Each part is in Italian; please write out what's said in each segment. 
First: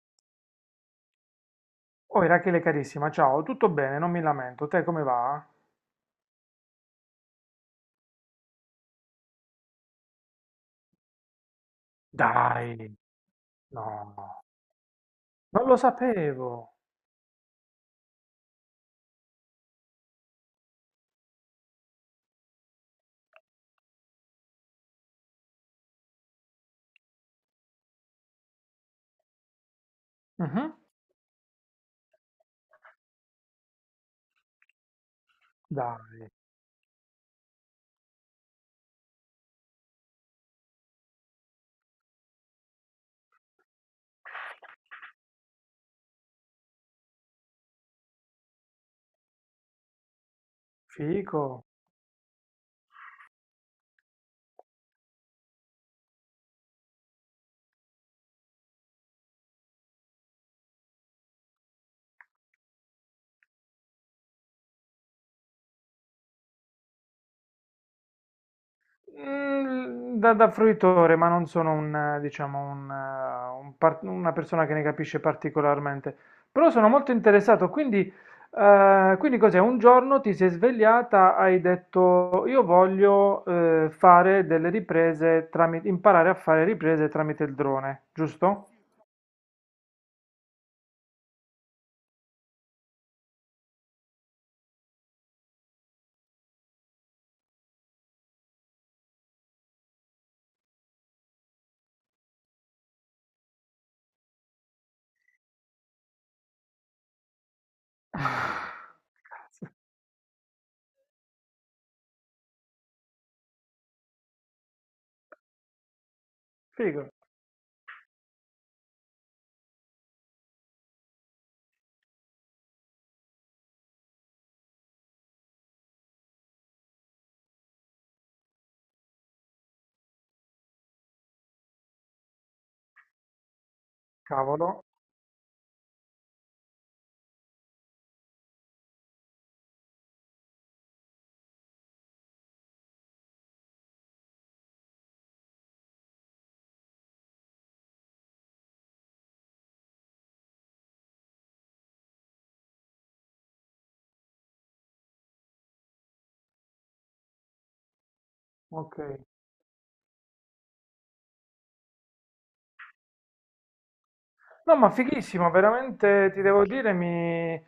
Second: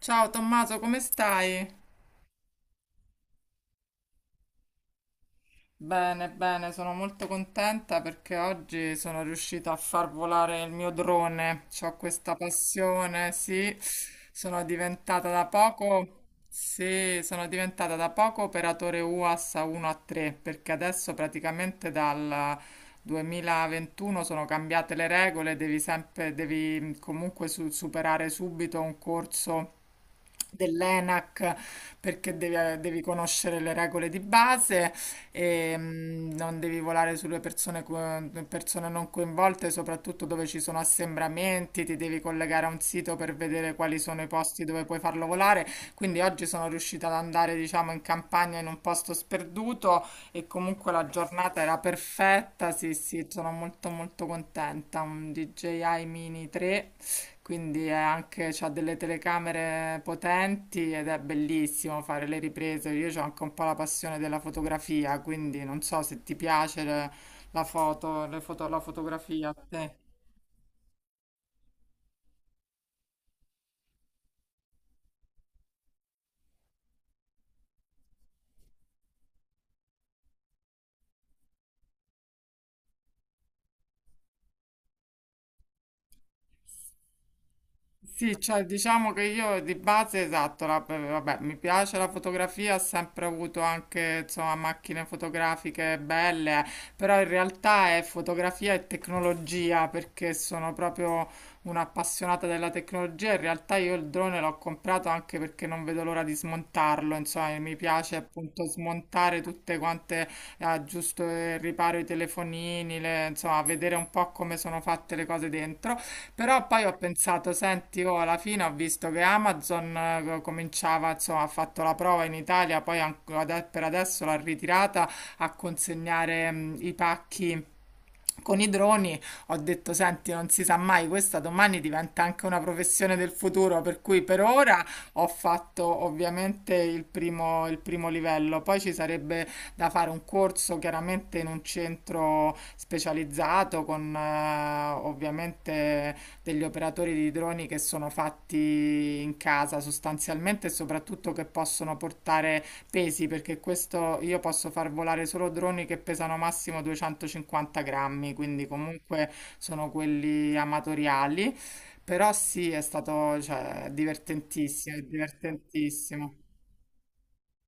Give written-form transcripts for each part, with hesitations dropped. Ciao Tommaso, come stai? Oh, Irachele carissima, ciao, tutto bene, non mi lamento. Te come va? Bene, bene, sono molto contenta perché oggi sono riuscita a far volare il mio drone. Ho questa Dai, passione, sì. no, Sono diventata da non lo poco, sapevo. sì, sono diventata da poco operatore UAS a 1 a 3 perché adesso praticamente dal 2021 sono cambiate le regole, devi comunque superare subito un corso Mhm. dell'ENAC perché devi conoscere le regole di base e Dai, non devi volare sulle persone, persone non coinvolte, soprattutto dove ci sono assembramenti, ti devi collegare a un sito per vedere quali sono i posti dove puoi farlo volare. Quindi oggi sono riuscita ad andare, diciamo, in campagna in un posto sperduto e comunque la giornata fico. era perfetta. Sì, sì, sono molto molto contenta. Un DJI Mini 3, quindi è anche, c'ha delle telecamere potenti ed è bellissimo fare le riprese. Io ho anche un po' la passione della fotografia, quindi non so se ti piace la fotografia a te. Da fruitore, ma non sono un, diciamo, un, una persona che ne capisce particolarmente. Però sono molto interessato, quindi, quindi cos'è? Un giorno ti sei svegliata, hai detto io voglio fare delle riprese tramite, imparare a fare riprese tramite il drone, Sì, cioè giusto? diciamo che io di base, esatto, vabbè, mi piace la fotografia, ho sempre avuto anche, insomma, macchine fotografiche belle, però in realtà è fotografia e tecnologia, perché sono proprio un'appassionata della tecnologia. In realtà io il drone l'ho comprato anche perché non vedo l'ora di smontarlo, insomma, mi piace appunto smontare Cazzo, tutte quante, aggiusto e riparo i telefonini, insomma, vedere un po' come sono fatte le cose dentro. Però poi ho figo, pensato, senti, oh, alla fine ho visto che Amazon cominciava, insomma, ha fatto la prova in Italia, poi anche per adesso l'ha ritirata a consegnare i pacchi con i droni. Ho detto: Senti, non si sa mai, questa domani diventa anche una professione del futuro. Per cui per ora cavolo, ho fatto ovviamente il primo livello. Poi ci sarebbe da fare un corso chiaramente in un centro specializzato con ovviamente degli operatori di droni che sono fatti in casa sostanzialmente, e soprattutto che possono portare pesi, perché questo io posso far volare solo droni che pesano massimo 250 grammi, quindi ok. comunque sono quelli amatoriali. Però sì, è stato, cioè, No, ma divertentissimo, è fighissimo, veramente divertentissimo. ti devo dire, mi,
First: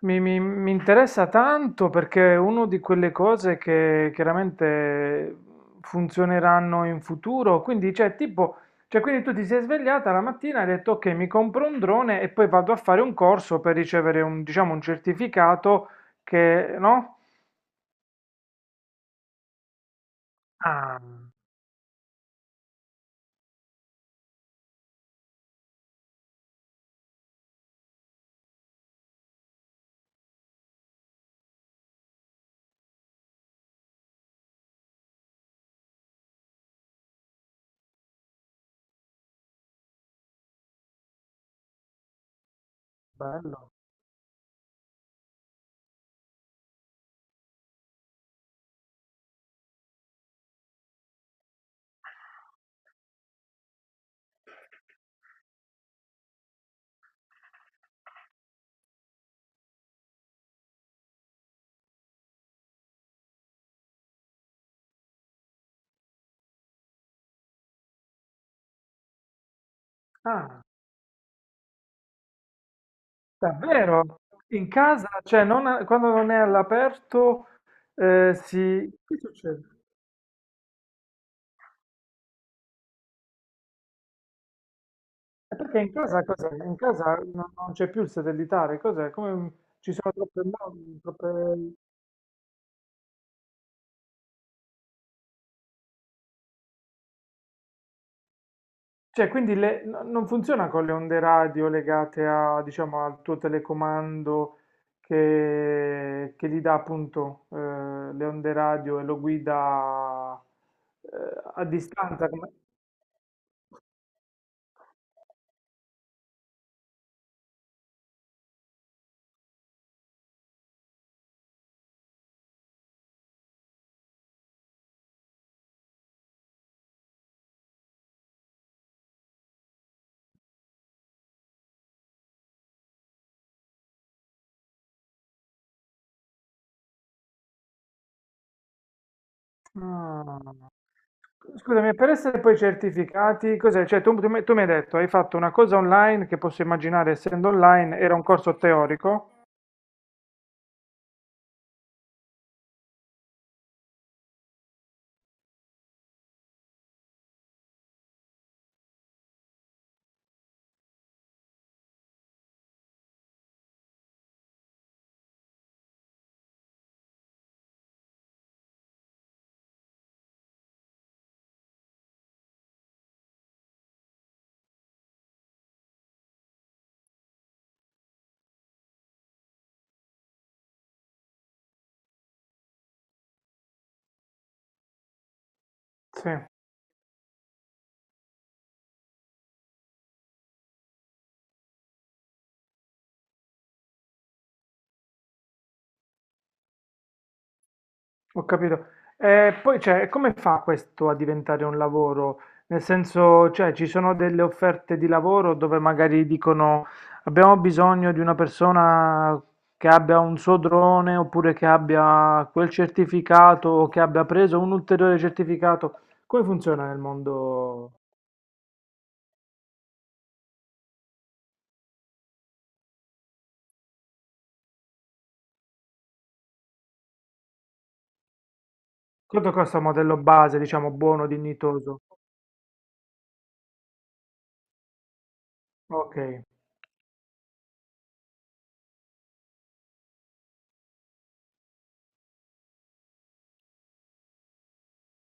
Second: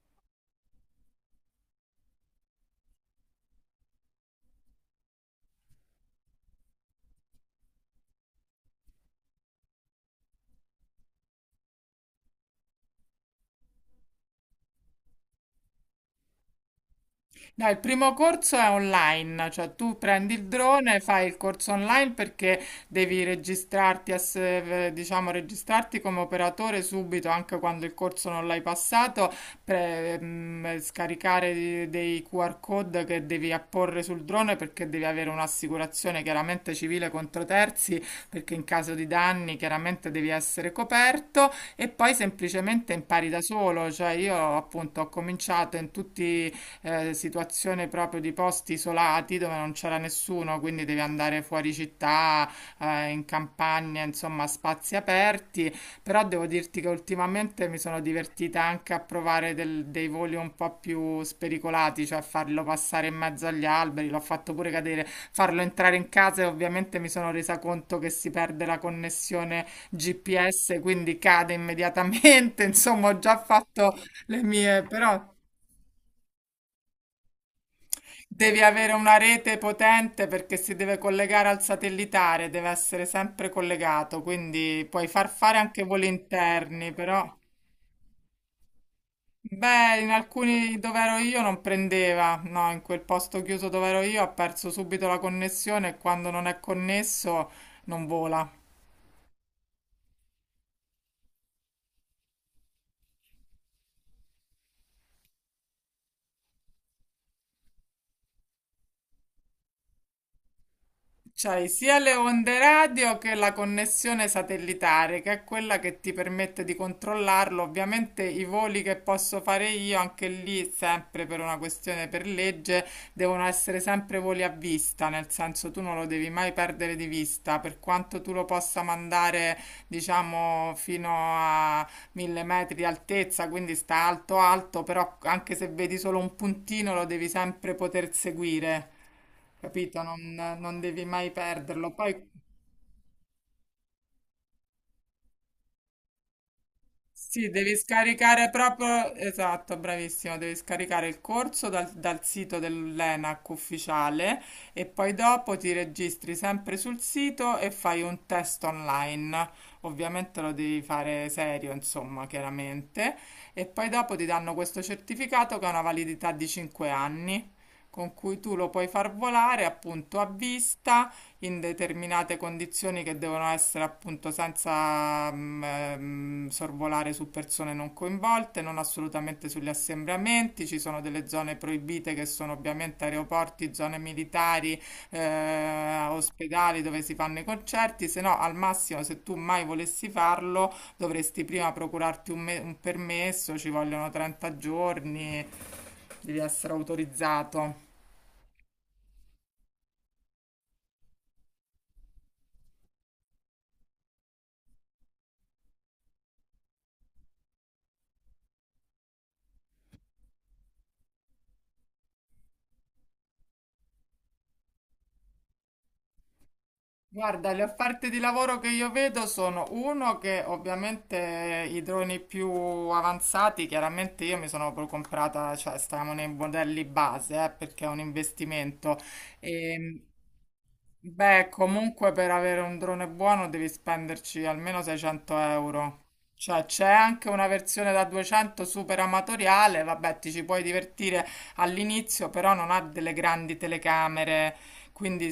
mi- mi- mi interessa tanto perché è una di quelle cose che chiaramente funzioneranno in futuro. Quindi, cioè, tipo, cioè, quindi tu ti sei svegliata la mattina e hai detto, ok, mi compro un drone e poi vado a fare un corso per ricevere un, diciamo, un certificato che, no? No, il primo corso è online, cioè tu prendi il drone, Ah, fai il corso online perché devi registrarti, diciamo, registrarti come operatore subito, anche quando il corso non l'hai passato, scaricare dei QR code che devi apporre sul drone perché devi avere un'assicurazione chiaramente civile contro terzi, perché in caso di danni chiaramente devi essere coperto, e poi semplicemente impari da bello. solo. Cioè io appunto ho cominciato in tutti situazione proprio di posti isolati dove non c'era nessuno, quindi devi andare fuori città, in campagna, insomma, a spazi aperti. Però devo dirti che ultimamente mi sono divertita anche a provare dei voli un po' più spericolati, cioè farlo passare in mezzo agli alberi, l'ho fatto pure cadere, farlo entrare in casa, e ovviamente mi sono resa conto che si perde la connessione Ah, GPS, quindi cade immediatamente. Insomma, ho già fatto davvero? le In mie, casa? però. Cioè, non a- quando non è all'aperto, Devi si... avere una Che rete succede? potente perché si deve collegare al satellitare, deve essere sempre collegato, quindi puoi far E fare perché anche in voli casa cos'è? In interni, casa però... non c'è più il satellitare, cos'è? Come ci Beh, in sono troppe... alcuni dove ero io non prendeva, no, in quel posto chiuso dove ero io ha perso subito la connessione, e quando non è connesso non vola. Cioè, quindi non funziona con le onde radio legate a, diciamo, al tuo telecomando che gli dà appunto, le onde radio e lo guida, a C'hai sia le distanza. Come... onde radio che la connessione satellitare, che è quella che ti permette di controllarlo. Ovviamente i voli che posso fare io, anche lì, sempre per una questione per legge, devono essere sempre voli a vista, nel senso tu non lo devi mai perdere di vista, per quanto tu lo possa mandare, diciamo, fino a 1.000 metri di altezza, quindi sta alto alto, però anche se vedi solo un puntino lo devi sempre poter seguire, capito? Non, Ah. non devi mai perderlo. Scusami, per Poi essere poi certificati, cos'è? Cioè, tu mi hai detto, hai fatto una cosa online che, posso immaginare sì, essendo devi online, era un scaricare corso proprio, teorico? esatto, bravissimo, devi scaricare il corso dal, dal sito dell'ENAC ufficiale e poi dopo ti registri sempre sul sito e fai un test online. Ovviamente lo devi fare serio, insomma, chiaramente. E poi dopo ti danno questo certificato che ha una validità di 5 anni, con cui tu lo puoi far volare appunto a vista in determinate condizioni che devono essere appunto senza sorvolare su persone non coinvolte, non assolutamente sugli assembramenti. Ci sono delle zone proibite che sono ovviamente aeroporti, zone militari, Sì. ospedali dove si fanno i concerti, se no al massimo se tu mai volessi farlo dovresti prima procurarti un permesso, ci vogliono 30 giorni, devi essere autorizzato. Ho capito. E poi, cioè, come fa questo a diventare un lavoro? Nel senso, cioè, ci sono delle offerte di lavoro dove magari dicono abbiamo bisogno di una persona che abbia un suo drone oppure che abbia quel certificato o che abbia preso un ulteriore certificato. Come funziona nel Guarda, le mondo? offerte di lavoro che io vedo sono uno che ovviamente i droni più avanzati, chiaramente io mi sono proprio comprata, cioè stavamo nei modelli base, perché è un investimento. Quanto costa un E, modello base, diciamo, buono, beh, dignitoso? comunque per avere un drone buono devi spenderci almeno 600 euro. Ok. Cioè c'è anche una versione da 200, super amatoriale, vabbè, ti ci puoi divertire all'inizio, però non ha delle grandi telecamere, quindi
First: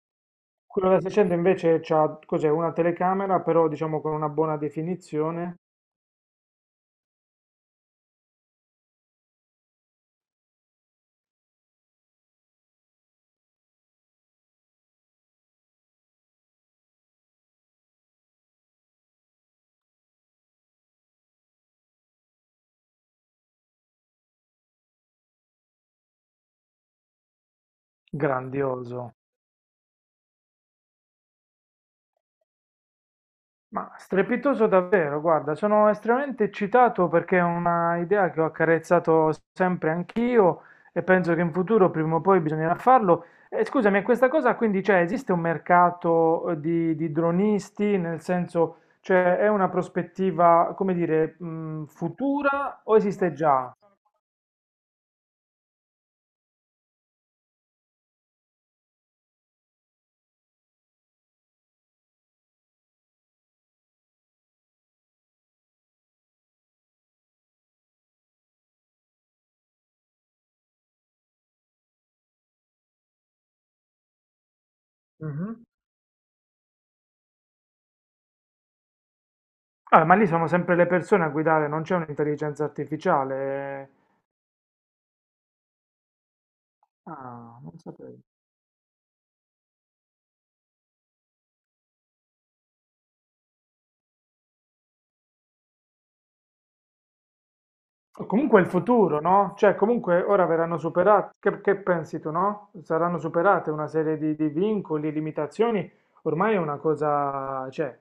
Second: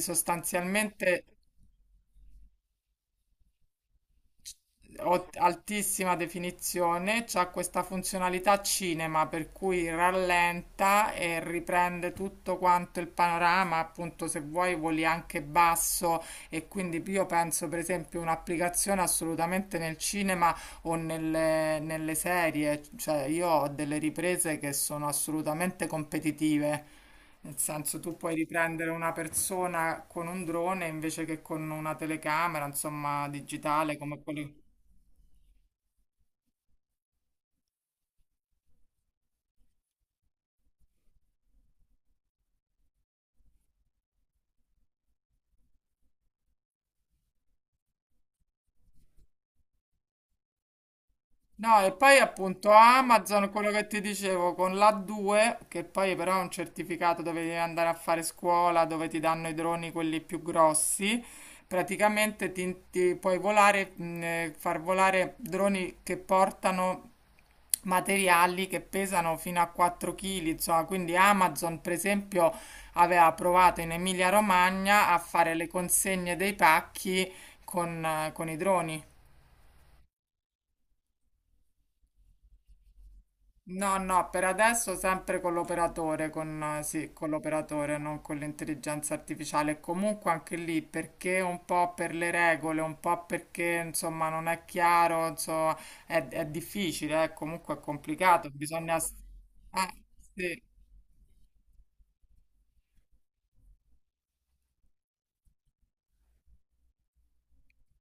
Quello da sostanzialmente... 600 invece ha, cos'è, una telecamera, però diciamo con una buona definizione. altissima definizione, c'ha questa funzionalità cinema per cui rallenta e riprende tutto quanto il panorama, appunto se vuoi voli anche basso, e quindi io penso per esempio un'applicazione assolutamente nel cinema o nelle, nelle serie, cioè io ho delle riprese che sono assolutamente competitive. Nel senso, tu puoi riprendere una Grandioso, persona con un drone invece che con una telecamera, insomma, ma digitale come quello. strepitoso davvero, guarda, sono estremamente eccitato perché è una idea che ho accarezzato sempre anch'io e penso che in futuro prima o poi bisognerà farlo. E scusami, e questa cosa quindi c'è, esiste un mercato, di dronisti, nel senso, cioè è una prospettiva, come dire, No, e poi appunto futura o esiste Amazon, quello già? che ti dicevo, con l'A2, che poi però è un certificato dove devi andare a fare scuola, dove ti danno i droni quelli più grossi, praticamente ti far volare droni che portano materiali che pesano fino a 4 kg, insomma. Quindi Amazon, per esempio, aveva provato in Emilia-Romagna a fare Mhm. le consegne dei pacchi con i droni. Ah, ma lì sono sempre le persone a guidare, non c'è un'intelligenza artificiale. No, no, per adesso sempre con l'operatore, sì, con Ah, non l'operatore, sapevo. non con l'intelligenza artificiale. Comunque anche lì, perché un po' per le regole, un po' perché insomma non è chiaro, insomma, è difficile, comunque è O complicato, comunque il bisogna... futuro, no? Cioè, Eh, comunque ora sì. verranno superate, che pensi tu, no? Saranno superate una serie di vincoli, limitazioni, ormai è una cosa, cioè,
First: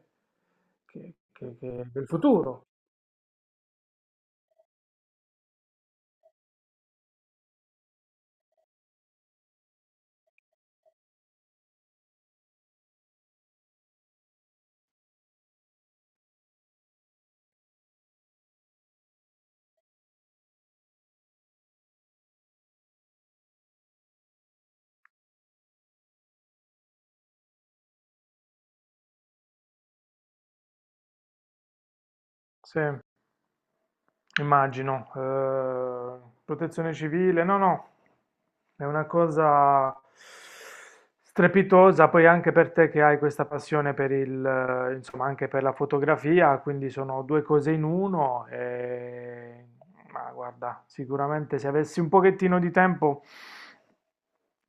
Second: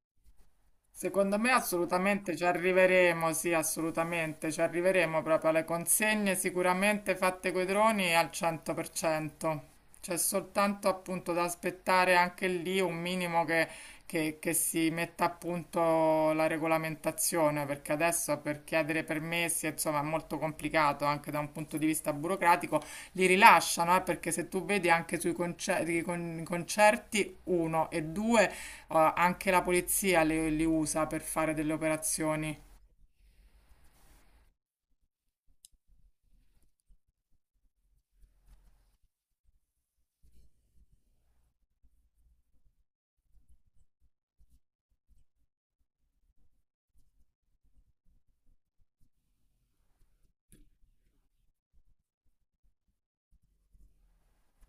Secondo me del assolutamente ci futuro. arriveremo, sì, assolutamente ci arriveremo proprio alle consegne sicuramente fatte coi droni al 100%. C'è soltanto appunto da aspettare anche lì un minimo che si metta a punto la regolamentazione, perché adesso per chiedere permessi, insomma, è molto complicato anche da un punto di vista burocratico. Li rilasciano, perché se tu vedi anche sui i concerti, uno e due, anche la polizia li usa per fare delle operazioni. Sì. Immagino. Protezione civile, no, no, è una cosa strepitosa, poi anche per te che hai questa passione per il, insomma, anche per la fotografia, quindi sono due cose in uno. E... Ma guarda, sicuramente se avessi un pochettino di tempo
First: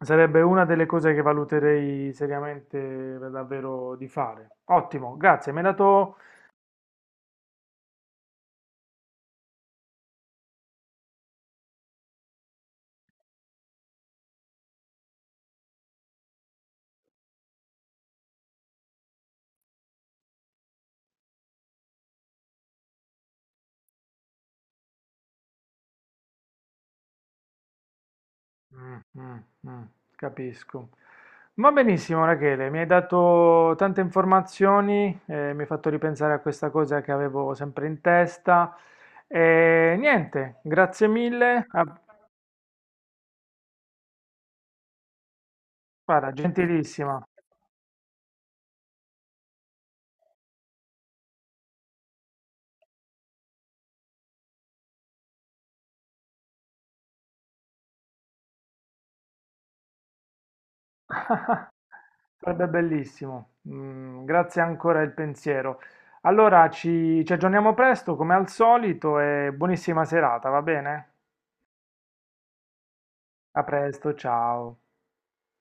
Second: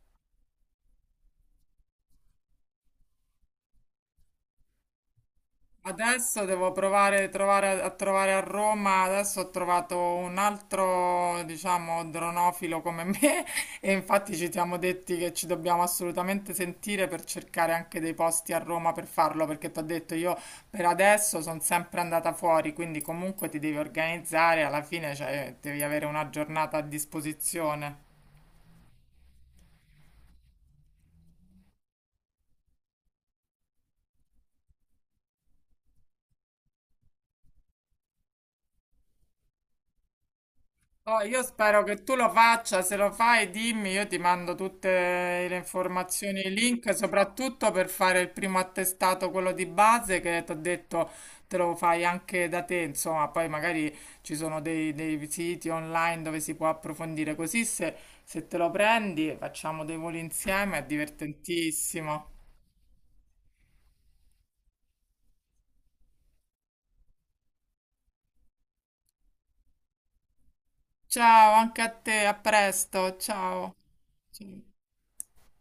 sarebbe una delle cose che valuterei seriamente, davvero di fare. Ottimo, grazie, mi hai dato... Adesso devo provare a trovare a Roma. Adesso ho trovato un altro, diciamo, dronofilo come me. E infatti ci siamo detti che ci dobbiamo assolutamente sentire per cercare anche dei posti a Roma per farlo. Perché ti ho detto, io per adesso sono sempre andata fuori. Quindi comunque ti devi organizzare. Alla fine, cioè, devi avere una giornata a disposizione. Mh, mh, mh, capisco. Va benissimo Rachele, mi hai dato tante informazioni, mi hai fatto ripensare a questa cosa che avevo sempre in testa. E niente, grazie Oh, io mille. spero Ah, che tu lo faccia, se lo fai dimmi, io ti mando tutte le guarda, informazioni e i link, gentilissima, soprattutto per fare il primo attestato, quello di base, che ti ho detto te lo fai anche da te, insomma, poi magari ci sono dei, dei siti online dove si può approfondire, così se, se te lo prendi facciamo dei voli insieme, è divertentissimo. sarebbe bellissimo. Mm, grazie ancora del pensiero. Allora ci aggiorniamo presto come al solito e buonissima serata, va bene? Ciao, anche a te, a presto, A ciao. presto, Ciao. ciao.